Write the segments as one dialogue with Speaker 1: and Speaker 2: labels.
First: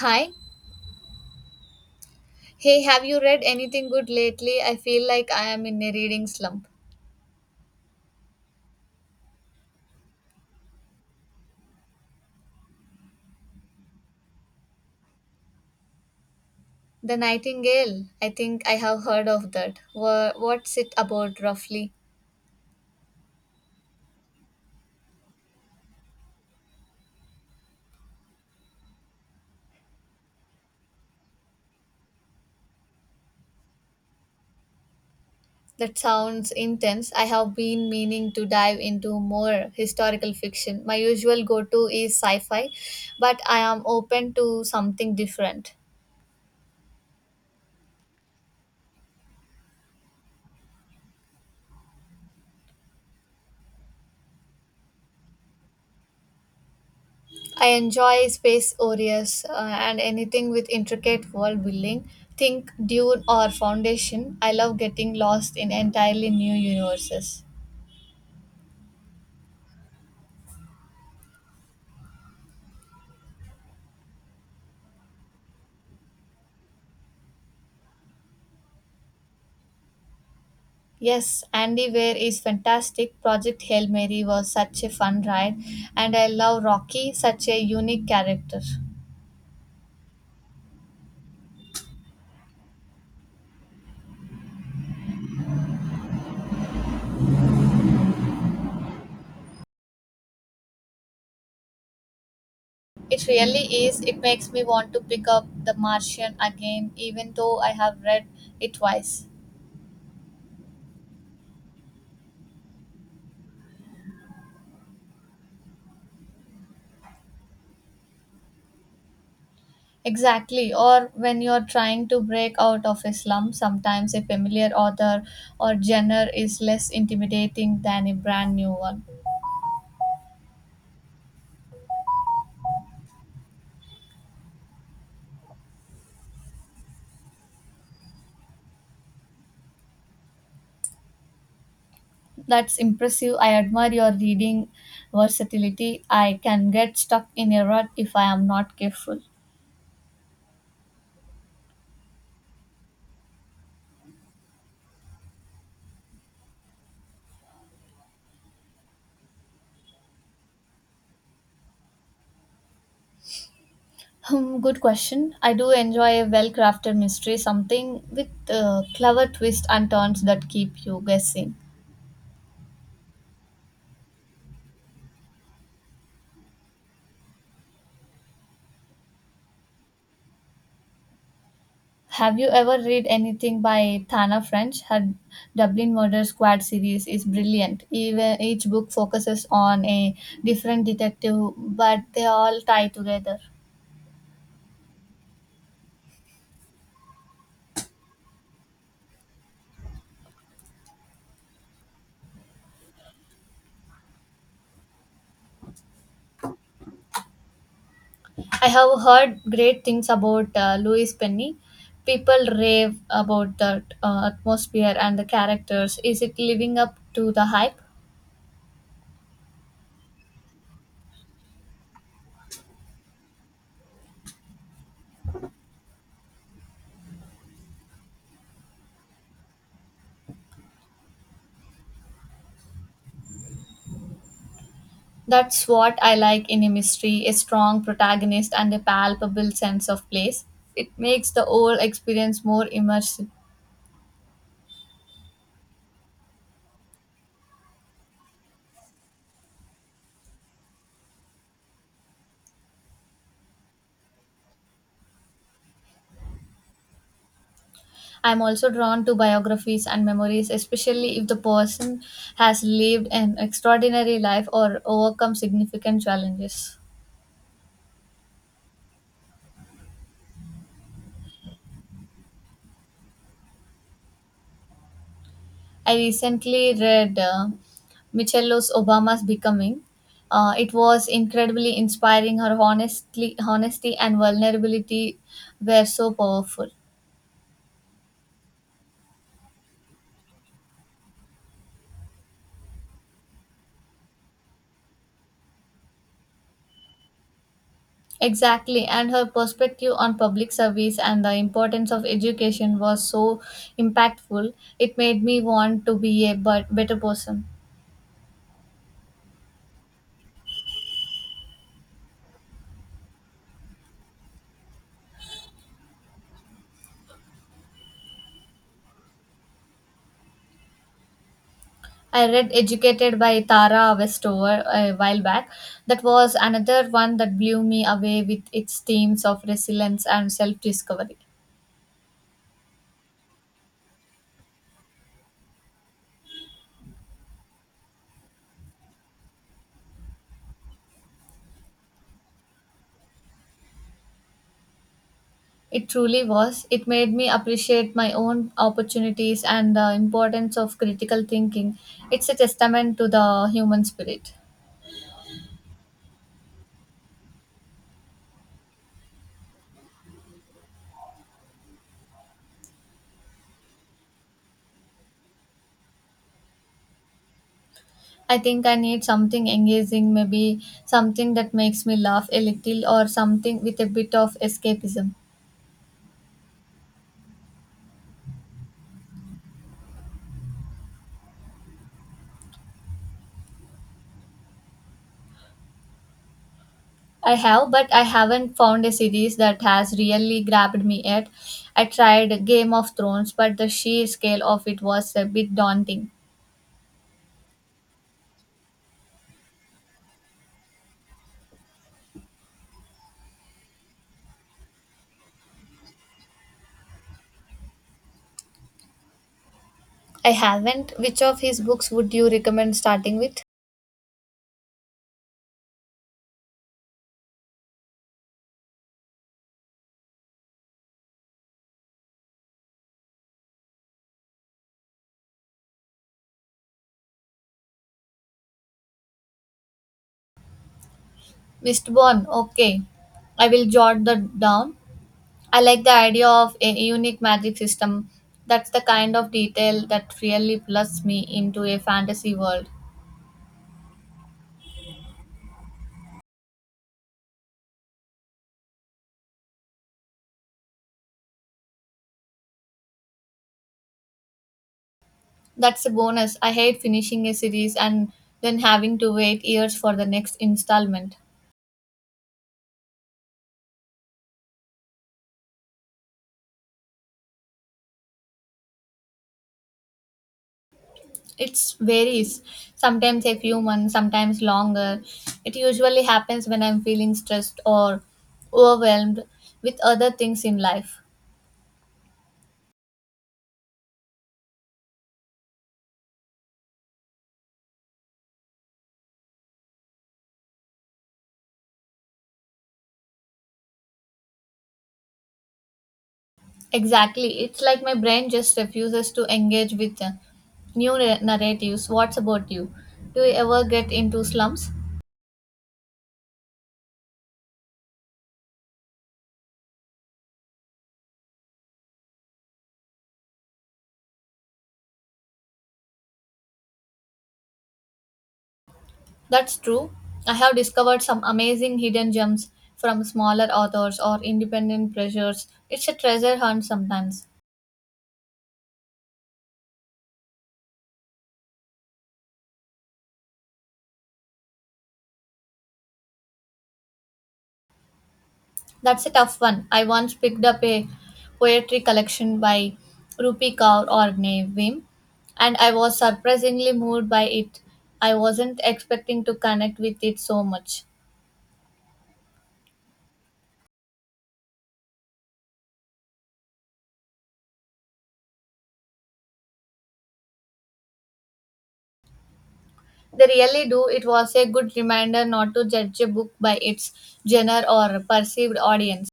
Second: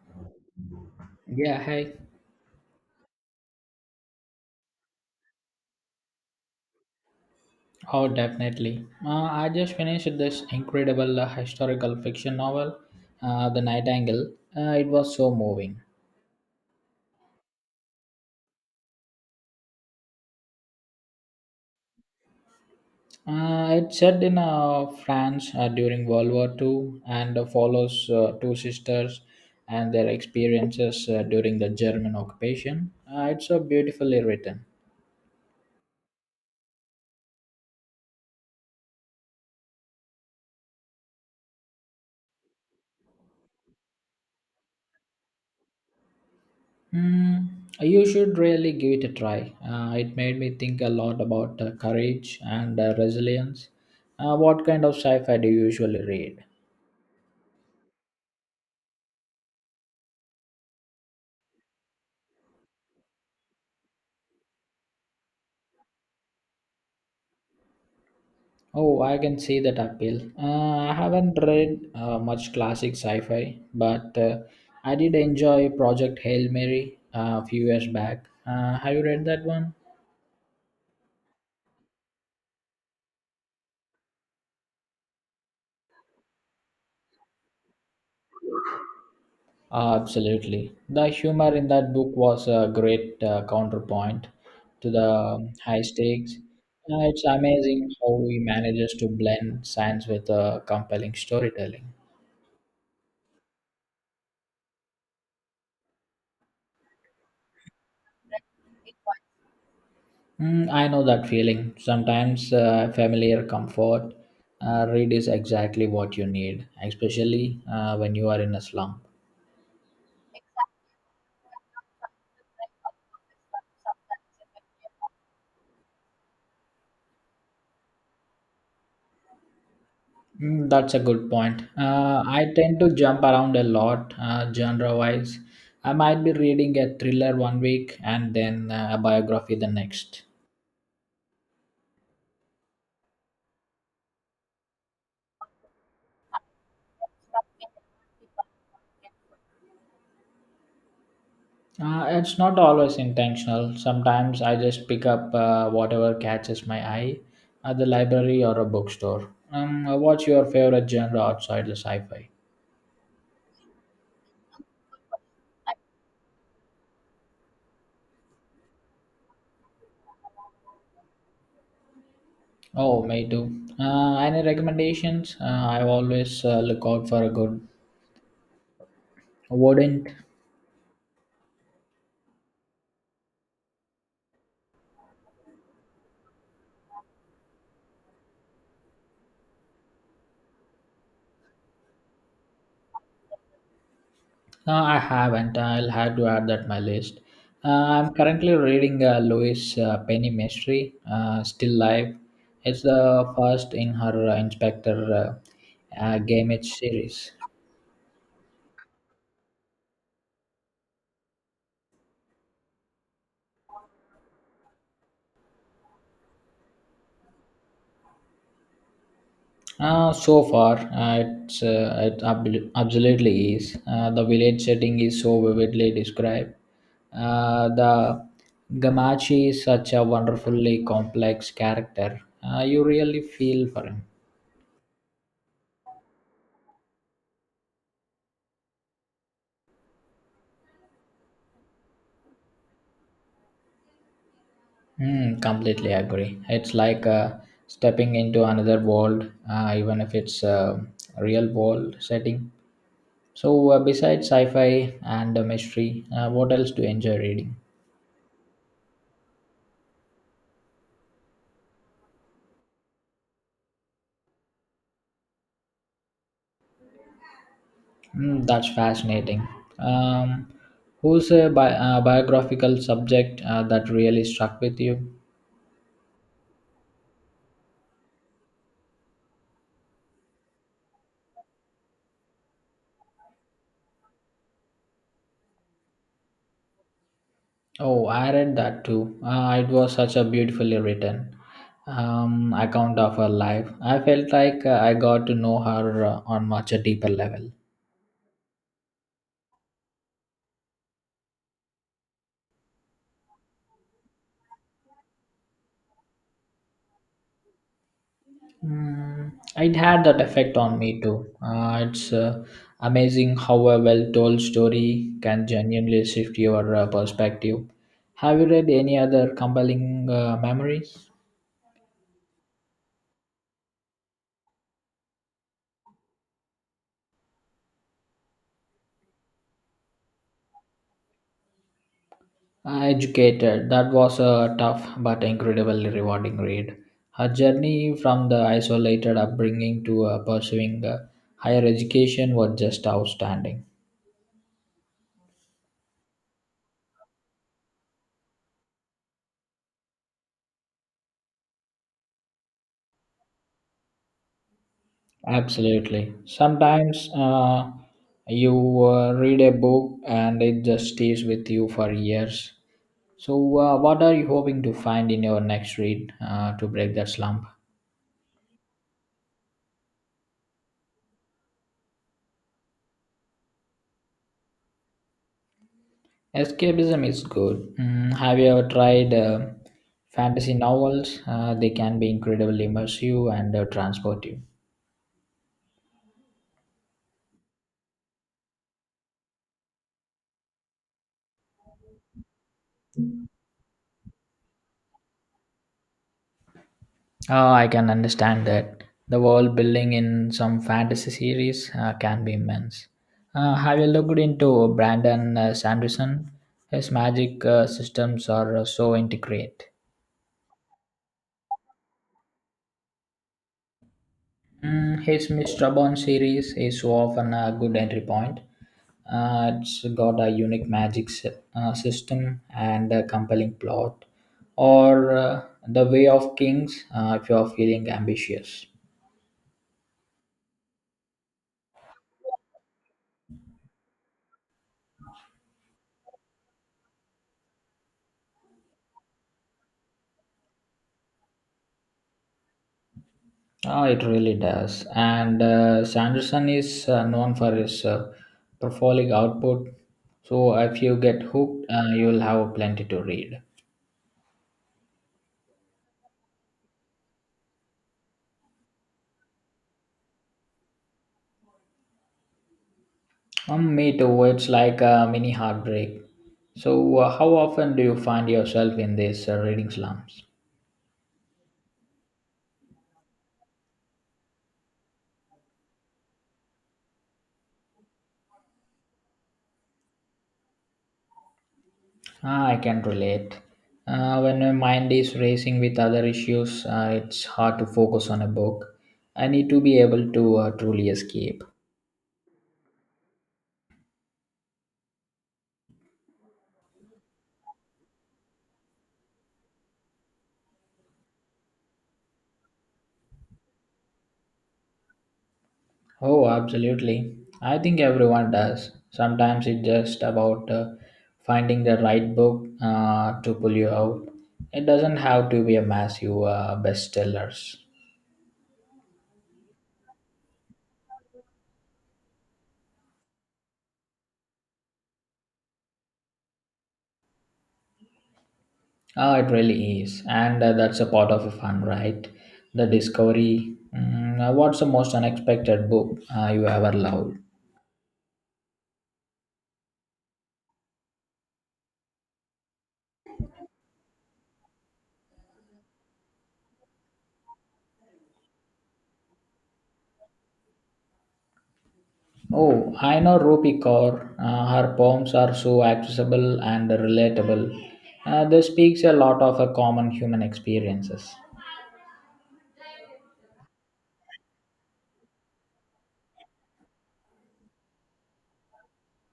Speaker 1: Hi.
Speaker 2: Yeah, hi.
Speaker 1: Hey, have you read anything good lately? I feel like I am in a reading slump.
Speaker 2: Oh, definitely. I just finished this incredible historical fiction novel, The Nightingale. It was so moving.
Speaker 1: The Nightingale. I think I have heard of that. What's it about roughly?
Speaker 2: It's set in France during World War Two and follows two sisters and their experiences during the German occupation. It's so beautifully written.
Speaker 1: That sounds intense. I have been meaning to dive into more historical fiction. My usual go to is sci fi, but I am open to something different.
Speaker 2: Mm, you should really give it a try. It made me think a lot about courage and resilience. What kind of sci fi do you usually read?
Speaker 1: I enjoy space aureas and anything with intricate world building. Think Dune or Foundation. I love getting lost in entirely new universes.
Speaker 2: Oh, I can see that appeal. I haven't read much classic sci fi, but I did enjoy Project Hail Mary a few years back. Have you read that one?
Speaker 1: Yes, Andy Weir is fantastic. Project Hail Mary was such a fun ride, and I love Rocky, such a unique character.
Speaker 2: Absolutely. The humor in that book was a great counterpoint to the high stakes. It's amazing how he manages to blend science with compelling storytelling.
Speaker 1: It really is. It makes me want to pick up The Martian again, even though I have read it twice.
Speaker 2: I know that feeling. Sometimes familiar comfort read is exactly what you need, especially when you are in a slump.
Speaker 1: Exactly. Or when you're trying to break out of a slum, sometimes a familiar author or genre is less intimidating than a brand new one.
Speaker 2: That's a good point. I tend to jump around a lot, genre wise. I might be reading a thriller one week and then a biography the next.
Speaker 1: That's impressive. I admire your reading versatility. I can get stuck in a rut if I am not careful.
Speaker 2: It's not always intentional. Sometimes I just pick up whatever catches my eye at the library or a bookstore. What's your favorite genre outside the sci fi?
Speaker 1: Good question. I do enjoy a well crafted mystery, something with clever twists and turns that keep you guessing.
Speaker 2: Oh, me too. Any recommendations? I always look out for a good wouldn't
Speaker 1: Have you ever read anything by Thana French? Her Dublin Murder Squad series is brilliant. Even each book focuses on a different detective, but they all tie together.
Speaker 2: No, I haven't. I'll have to add that my list. I'm currently reading Louise Penny Mystery, Still Live. It's the first in her Inspector Gamage series.
Speaker 1: I have heard great things about Louis Penny. People rave about the atmosphere and the characters. Is it living up to the hype?
Speaker 2: So far, absolutely is. The village setting is so vividly described. The Gamachi is such a wonderfully complex character. You really feel for him.
Speaker 1: That's what I like in a mystery a strong protagonist and a palpable sense of place. It makes the whole experience more immersive.
Speaker 2: Hmm. Completely agree. It's like stepping into another world, even if it's a real world setting. So, besides sci fi and mystery, what else do you enjoy reading?
Speaker 1: I'm also drawn to biographies and memories, especially if the person has lived an extraordinary life or overcome significant challenges.
Speaker 2: Hmm. That's fascinating. Um, who's a biographical subject that really struck with you?
Speaker 1: I recently read Michelos Obama's Becoming. It was incredibly inspiring. Her honestly, honesty and vulnerability were so powerful.
Speaker 2: Oh, I read that too. It was such a beautifully written account of her life. I felt like I got to know her on much a deeper level.
Speaker 1: Exactly, and her perspective on public service and the importance of education was so impactful. It made me want to be a but better person.
Speaker 2: It had that effect on me too. It's amazing how a well-told story can genuinely shift your perspective. Have you read any other compelling memories?
Speaker 1: I read Educated by Tara Westover a while back. That was another one that blew me away with its themes of resilience and self discovery.
Speaker 2: Educated. That was a tough but incredibly rewarding read. Her journey from the isolated upbringing to pursuing higher education was just outstanding.
Speaker 1: It truly was. It made me appreciate my own opportunities and the importance of critical thinking. It's a testament to the human spirit.
Speaker 2: Absolutely. Sometimes you read a book and it just stays with you for years. So, what are you hoping to find in your next read to break that slump?
Speaker 1: I think I need something engaging, maybe something that makes me laugh a little or something with a bit of escapism.
Speaker 2: Escapism is good. Have you ever tried fantasy novels? They can be incredibly immersive and transportive.
Speaker 1: I have, but I haven't found a series that has really grabbed me yet. I tried Game of Thrones, but the sheer scale of it was a bit daunting.
Speaker 2: Oh, I can understand that. The world building in some fantasy series can be immense. Have you looked into Brandon Sanderson? His magic systems are so intricate.
Speaker 1: I haven't. Which of his books would you recommend starting with?
Speaker 2: His Mr. Bond series is so often a good entry point. It's got a unique magic system and a compelling plot. Or The Way of Kings if you're feeling ambitious.
Speaker 1: Mistborn. Okay. I will jot that down. I like the idea of a unique magic system. That's the kind of detail that really plugs me into a fantasy world.
Speaker 2: Ah, it really does. And Sanderson is known for his prolific output. So if you get hooked, you'll have plenty to read.
Speaker 1: That's a bonus. I hate finishing a series and then having to wait years for the next installment.
Speaker 2: Me too. It's like a mini heartbreak. So, how often do you find yourself in these reading slumps?
Speaker 1: It varies. Sometimes a few months, sometimes longer. It usually happens when I'm feeling stressed or overwhelmed with other things in life.
Speaker 2: Ah, I can relate. When my mind is racing with other issues, it's hard to focus on a book. I need to be able to truly escape.
Speaker 1: Exactly. It's like my brain just refuses to engage with narratives. What's about you? Do you ever get into slumps?
Speaker 2: Oh, absolutely. I think everyone does. Sometimes it's just about finding the right book to pull you out. It doesn't have to be a massive bestsellers.
Speaker 1: That's true. I have discovered some amazing hidden gems from smaller authors or independent pressures. It's a treasure hunt sometimes.
Speaker 2: Oh, it really is. And that's a part of the fun, right? The discovery. What's the most unexpected book you ever loved?
Speaker 1: That's a tough one. I once picked up a poetry collection by Rupi Kaur or Nevim, and I was surprisingly moved by it. I wasn't expecting to connect with it so much.
Speaker 2: Oh, I know Rupi Kaur. Her poems are so accessible and relatable. This speaks a lot of a common human experiences.
Speaker 1: They really do. It was a good reminder not to judge a book by its genre or perceived audience.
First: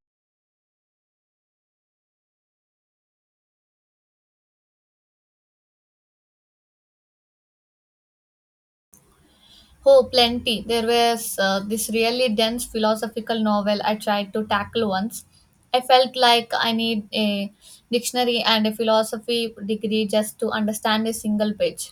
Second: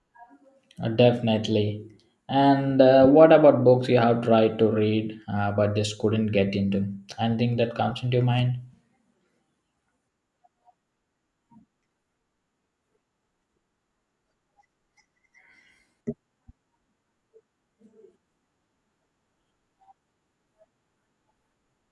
Speaker 2: Definitely. And what about books you have tried to read but just couldn't get into? Anything that comes into your mind?
Speaker 1: Oh, plenty. There was this really dense philosophical novel I tried to tackle once. I felt like I need a dictionary and a philosophy degree just to understand a single page.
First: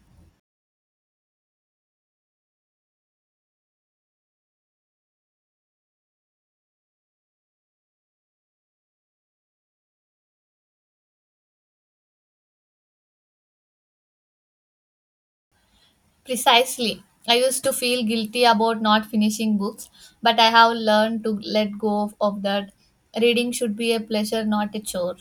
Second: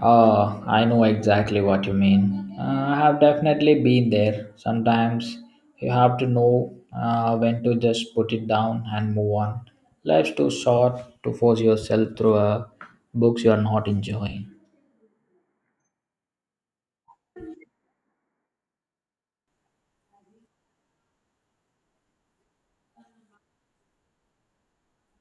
Speaker 2: Oh, I know exactly what you mean. I have definitely been there. Sometimes you have to know when to just put it down and move on. Life's too short to force yourself through books you are not enjoying.
Speaker 1: Precisely. I used to feel guilty about not finishing books, but I have learned to let go of that. Reading should be a pleasure, not a chore.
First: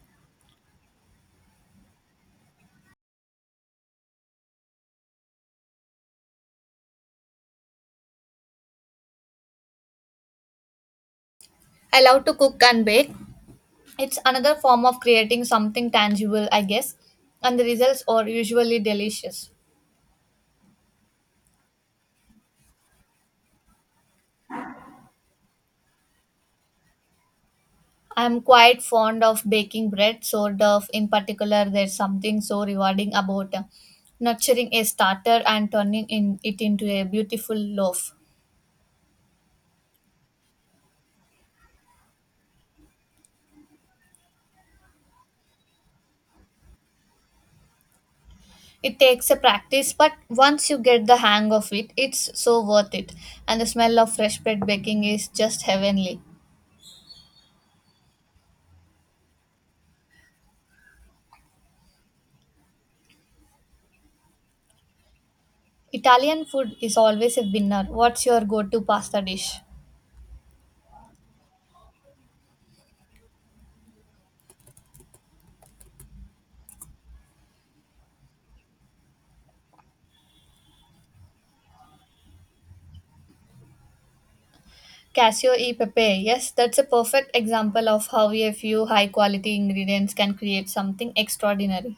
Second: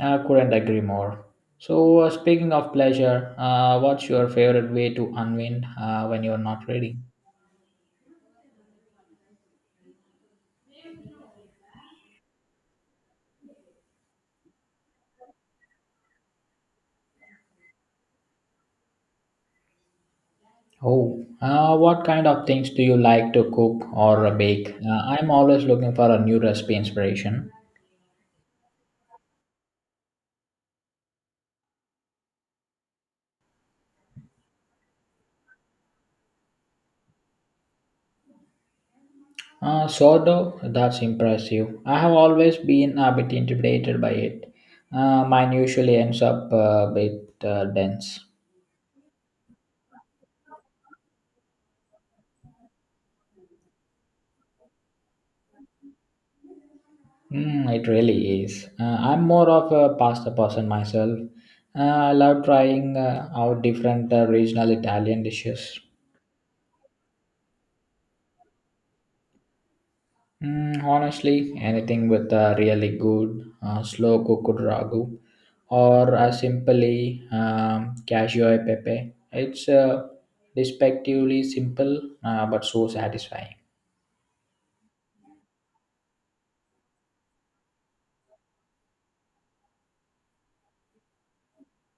Speaker 2: I couldn't agree more. So, speaking of pleasure, what's your favorite way to unwind when you're not reading?
Speaker 1: I love to cook and bake. It's another form of creating something tangible, I guess, and the results are usually delicious.
Speaker 2: Oh, what kind of things do you like to cook or bake? I'm always looking for a new recipe inspiration.
Speaker 1: I'm quite fond of baking bread, so dough in particular. There's something so rewarding about nurturing a starter and turning in it into a beautiful loaf.
Speaker 2: Sourdough, that's impressive. I have always been a bit intimidated by it. Mine usually ends up a bit dense.
Speaker 1: It takes a practice, but once you get the hang of it, it's so worth it. And the smell of fresh bread baking is just heavenly.
Speaker 2: It really is. I'm more of a pasta person myself. I love trying out different regional Italian dishes.
Speaker 1: Italian food is always a winner. What's your go-to pasta dish?
Speaker 2: Honestly, anything with a really good slow cooked ragu or a simply cashew e pepe. It's respectively simple but so satisfying.
Speaker 1: Casio e pepe. Yes, that's a perfect example of how a few high-quality ingredients can create something extraordinary.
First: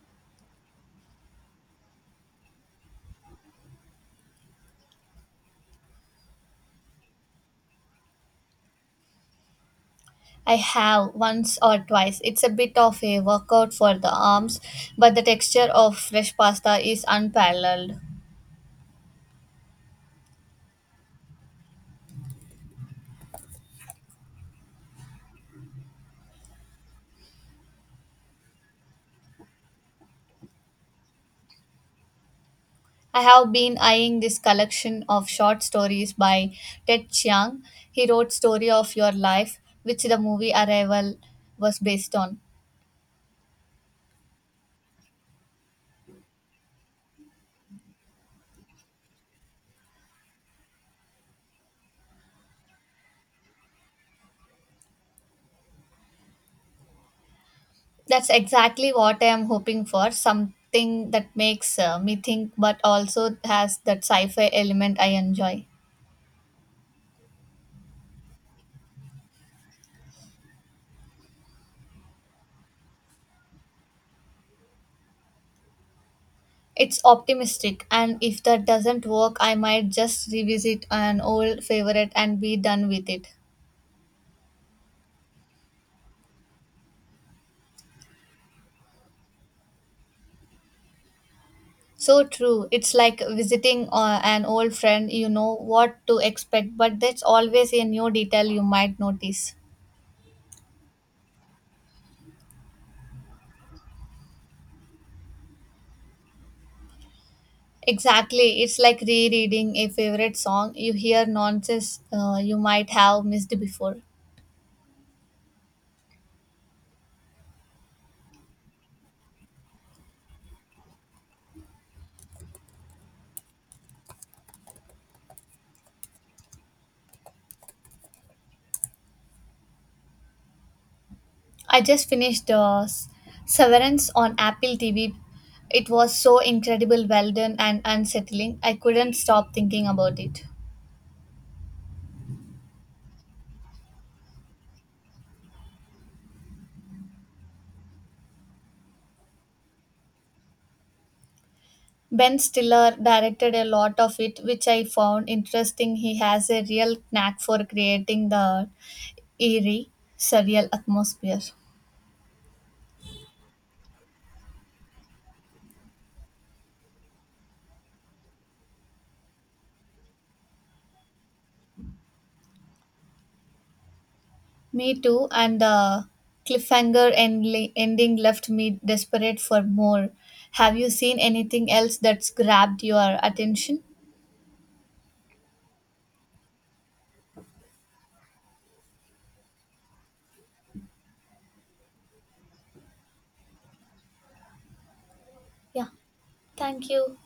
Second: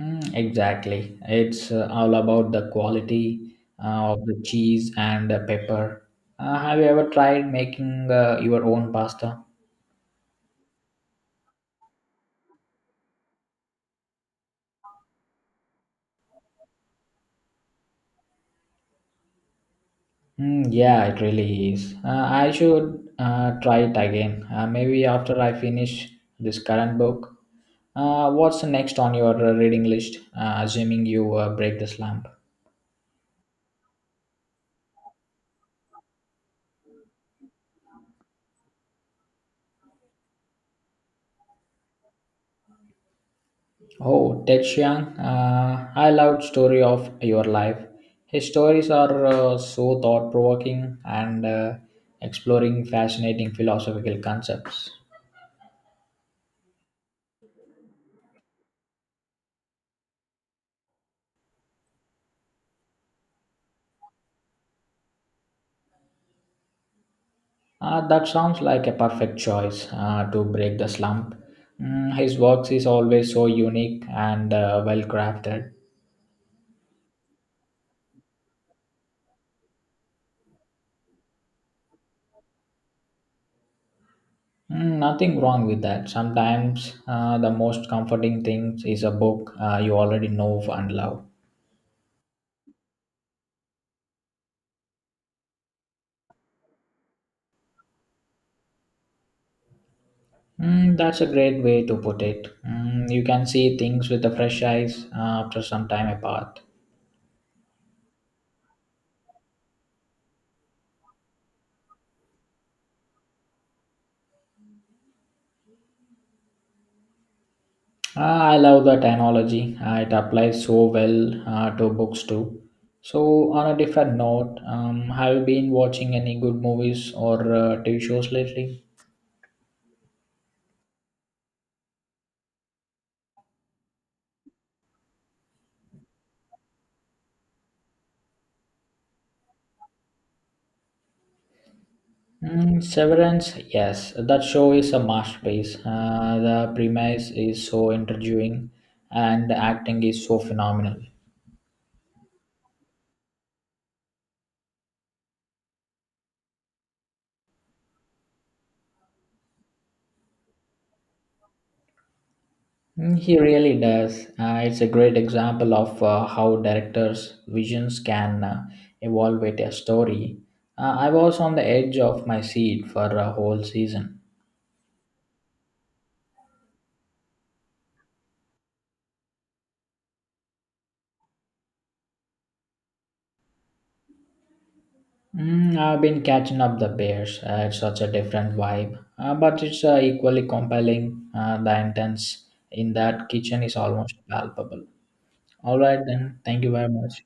Speaker 2: Exactly. It's all about the quality of the cheese and the pepper. Have you ever tried making your own pasta?
Speaker 1: I have once or twice. It's a bit of a workout for the arms, but the texture of fresh pasta is unparalleled.
Speaker 2: Yeah, it really is. I should try it again. Maybe after I finish this current book. What's next on your reading list? Assuming you break the slump.
Speaker 1: I have been eyeing this collection of short stories by Ted Chiang. He wrote Story of Your Life, which the movie Arrival was based on.
Speaker 2: Oh, Ted Chiang, I loved story of your life. His stories are so thought-provoking and exploring fascinating philosophical concepts.
Speaker 1: That's exactly what I am hoping for, something that makes me think but also has that sci-fi element I enjoy.
Speaker 2: That sounds like a perfect choice to break the slump. His works is always so unique and well-crafted.
Speaker 1: It's optimistic, and if that doesn't work, I might just revisit an old favorite and be done with it.
Speaker 2: Nothing wrong with that. Sometimes the most comforting thing is a book you already know and love.
Speaker 1: So true. It's like visiting an old friend, you know what to expect, but there's always a new detail you might notice.
Speaker 2: That's a great way to put it. You can see things with a fresh eyes after some time apart.
Speaker 1: Exactly. It's like rereading a favorite song. You hear nonsense you might have missed before.
Speaker 2: Ah, I love that analogy. It applies so well to books too. So, on a different note, have you been watching any good movies or TV shows lately?
Speaker 1: I just finished Severance on Apple TV. It was so incredible, well done, and unsettling. I couldn't stop thinking about it.
Speaker 2: Severance, yes, that show is a masterpiece. The premise is so intriguing, and the acting is so phenomenal.
Speaker 1: Ben Stiller directed a lot of it, which I found interesting. He has a real knack for creating the eerie, surreal atmosphere.
Speaker 2: He really does. It's a great example of how directors' visions can evolve with a story. I was on the edge of my seat for a whole season.
Speaker 1: Me too, and the ending left me desperate for more. Have you seen anything else that's grabbed your attention?
Speaker 2: I've been catching up the Bears. It's such a different vibe, but it's equally compelling. The intense in that kitchen is almost palpable. All
Speaker 1: Yeah,
Speaker 2: right, then. Thank you very
Speaker 1: thank you.
Speaker 2: much.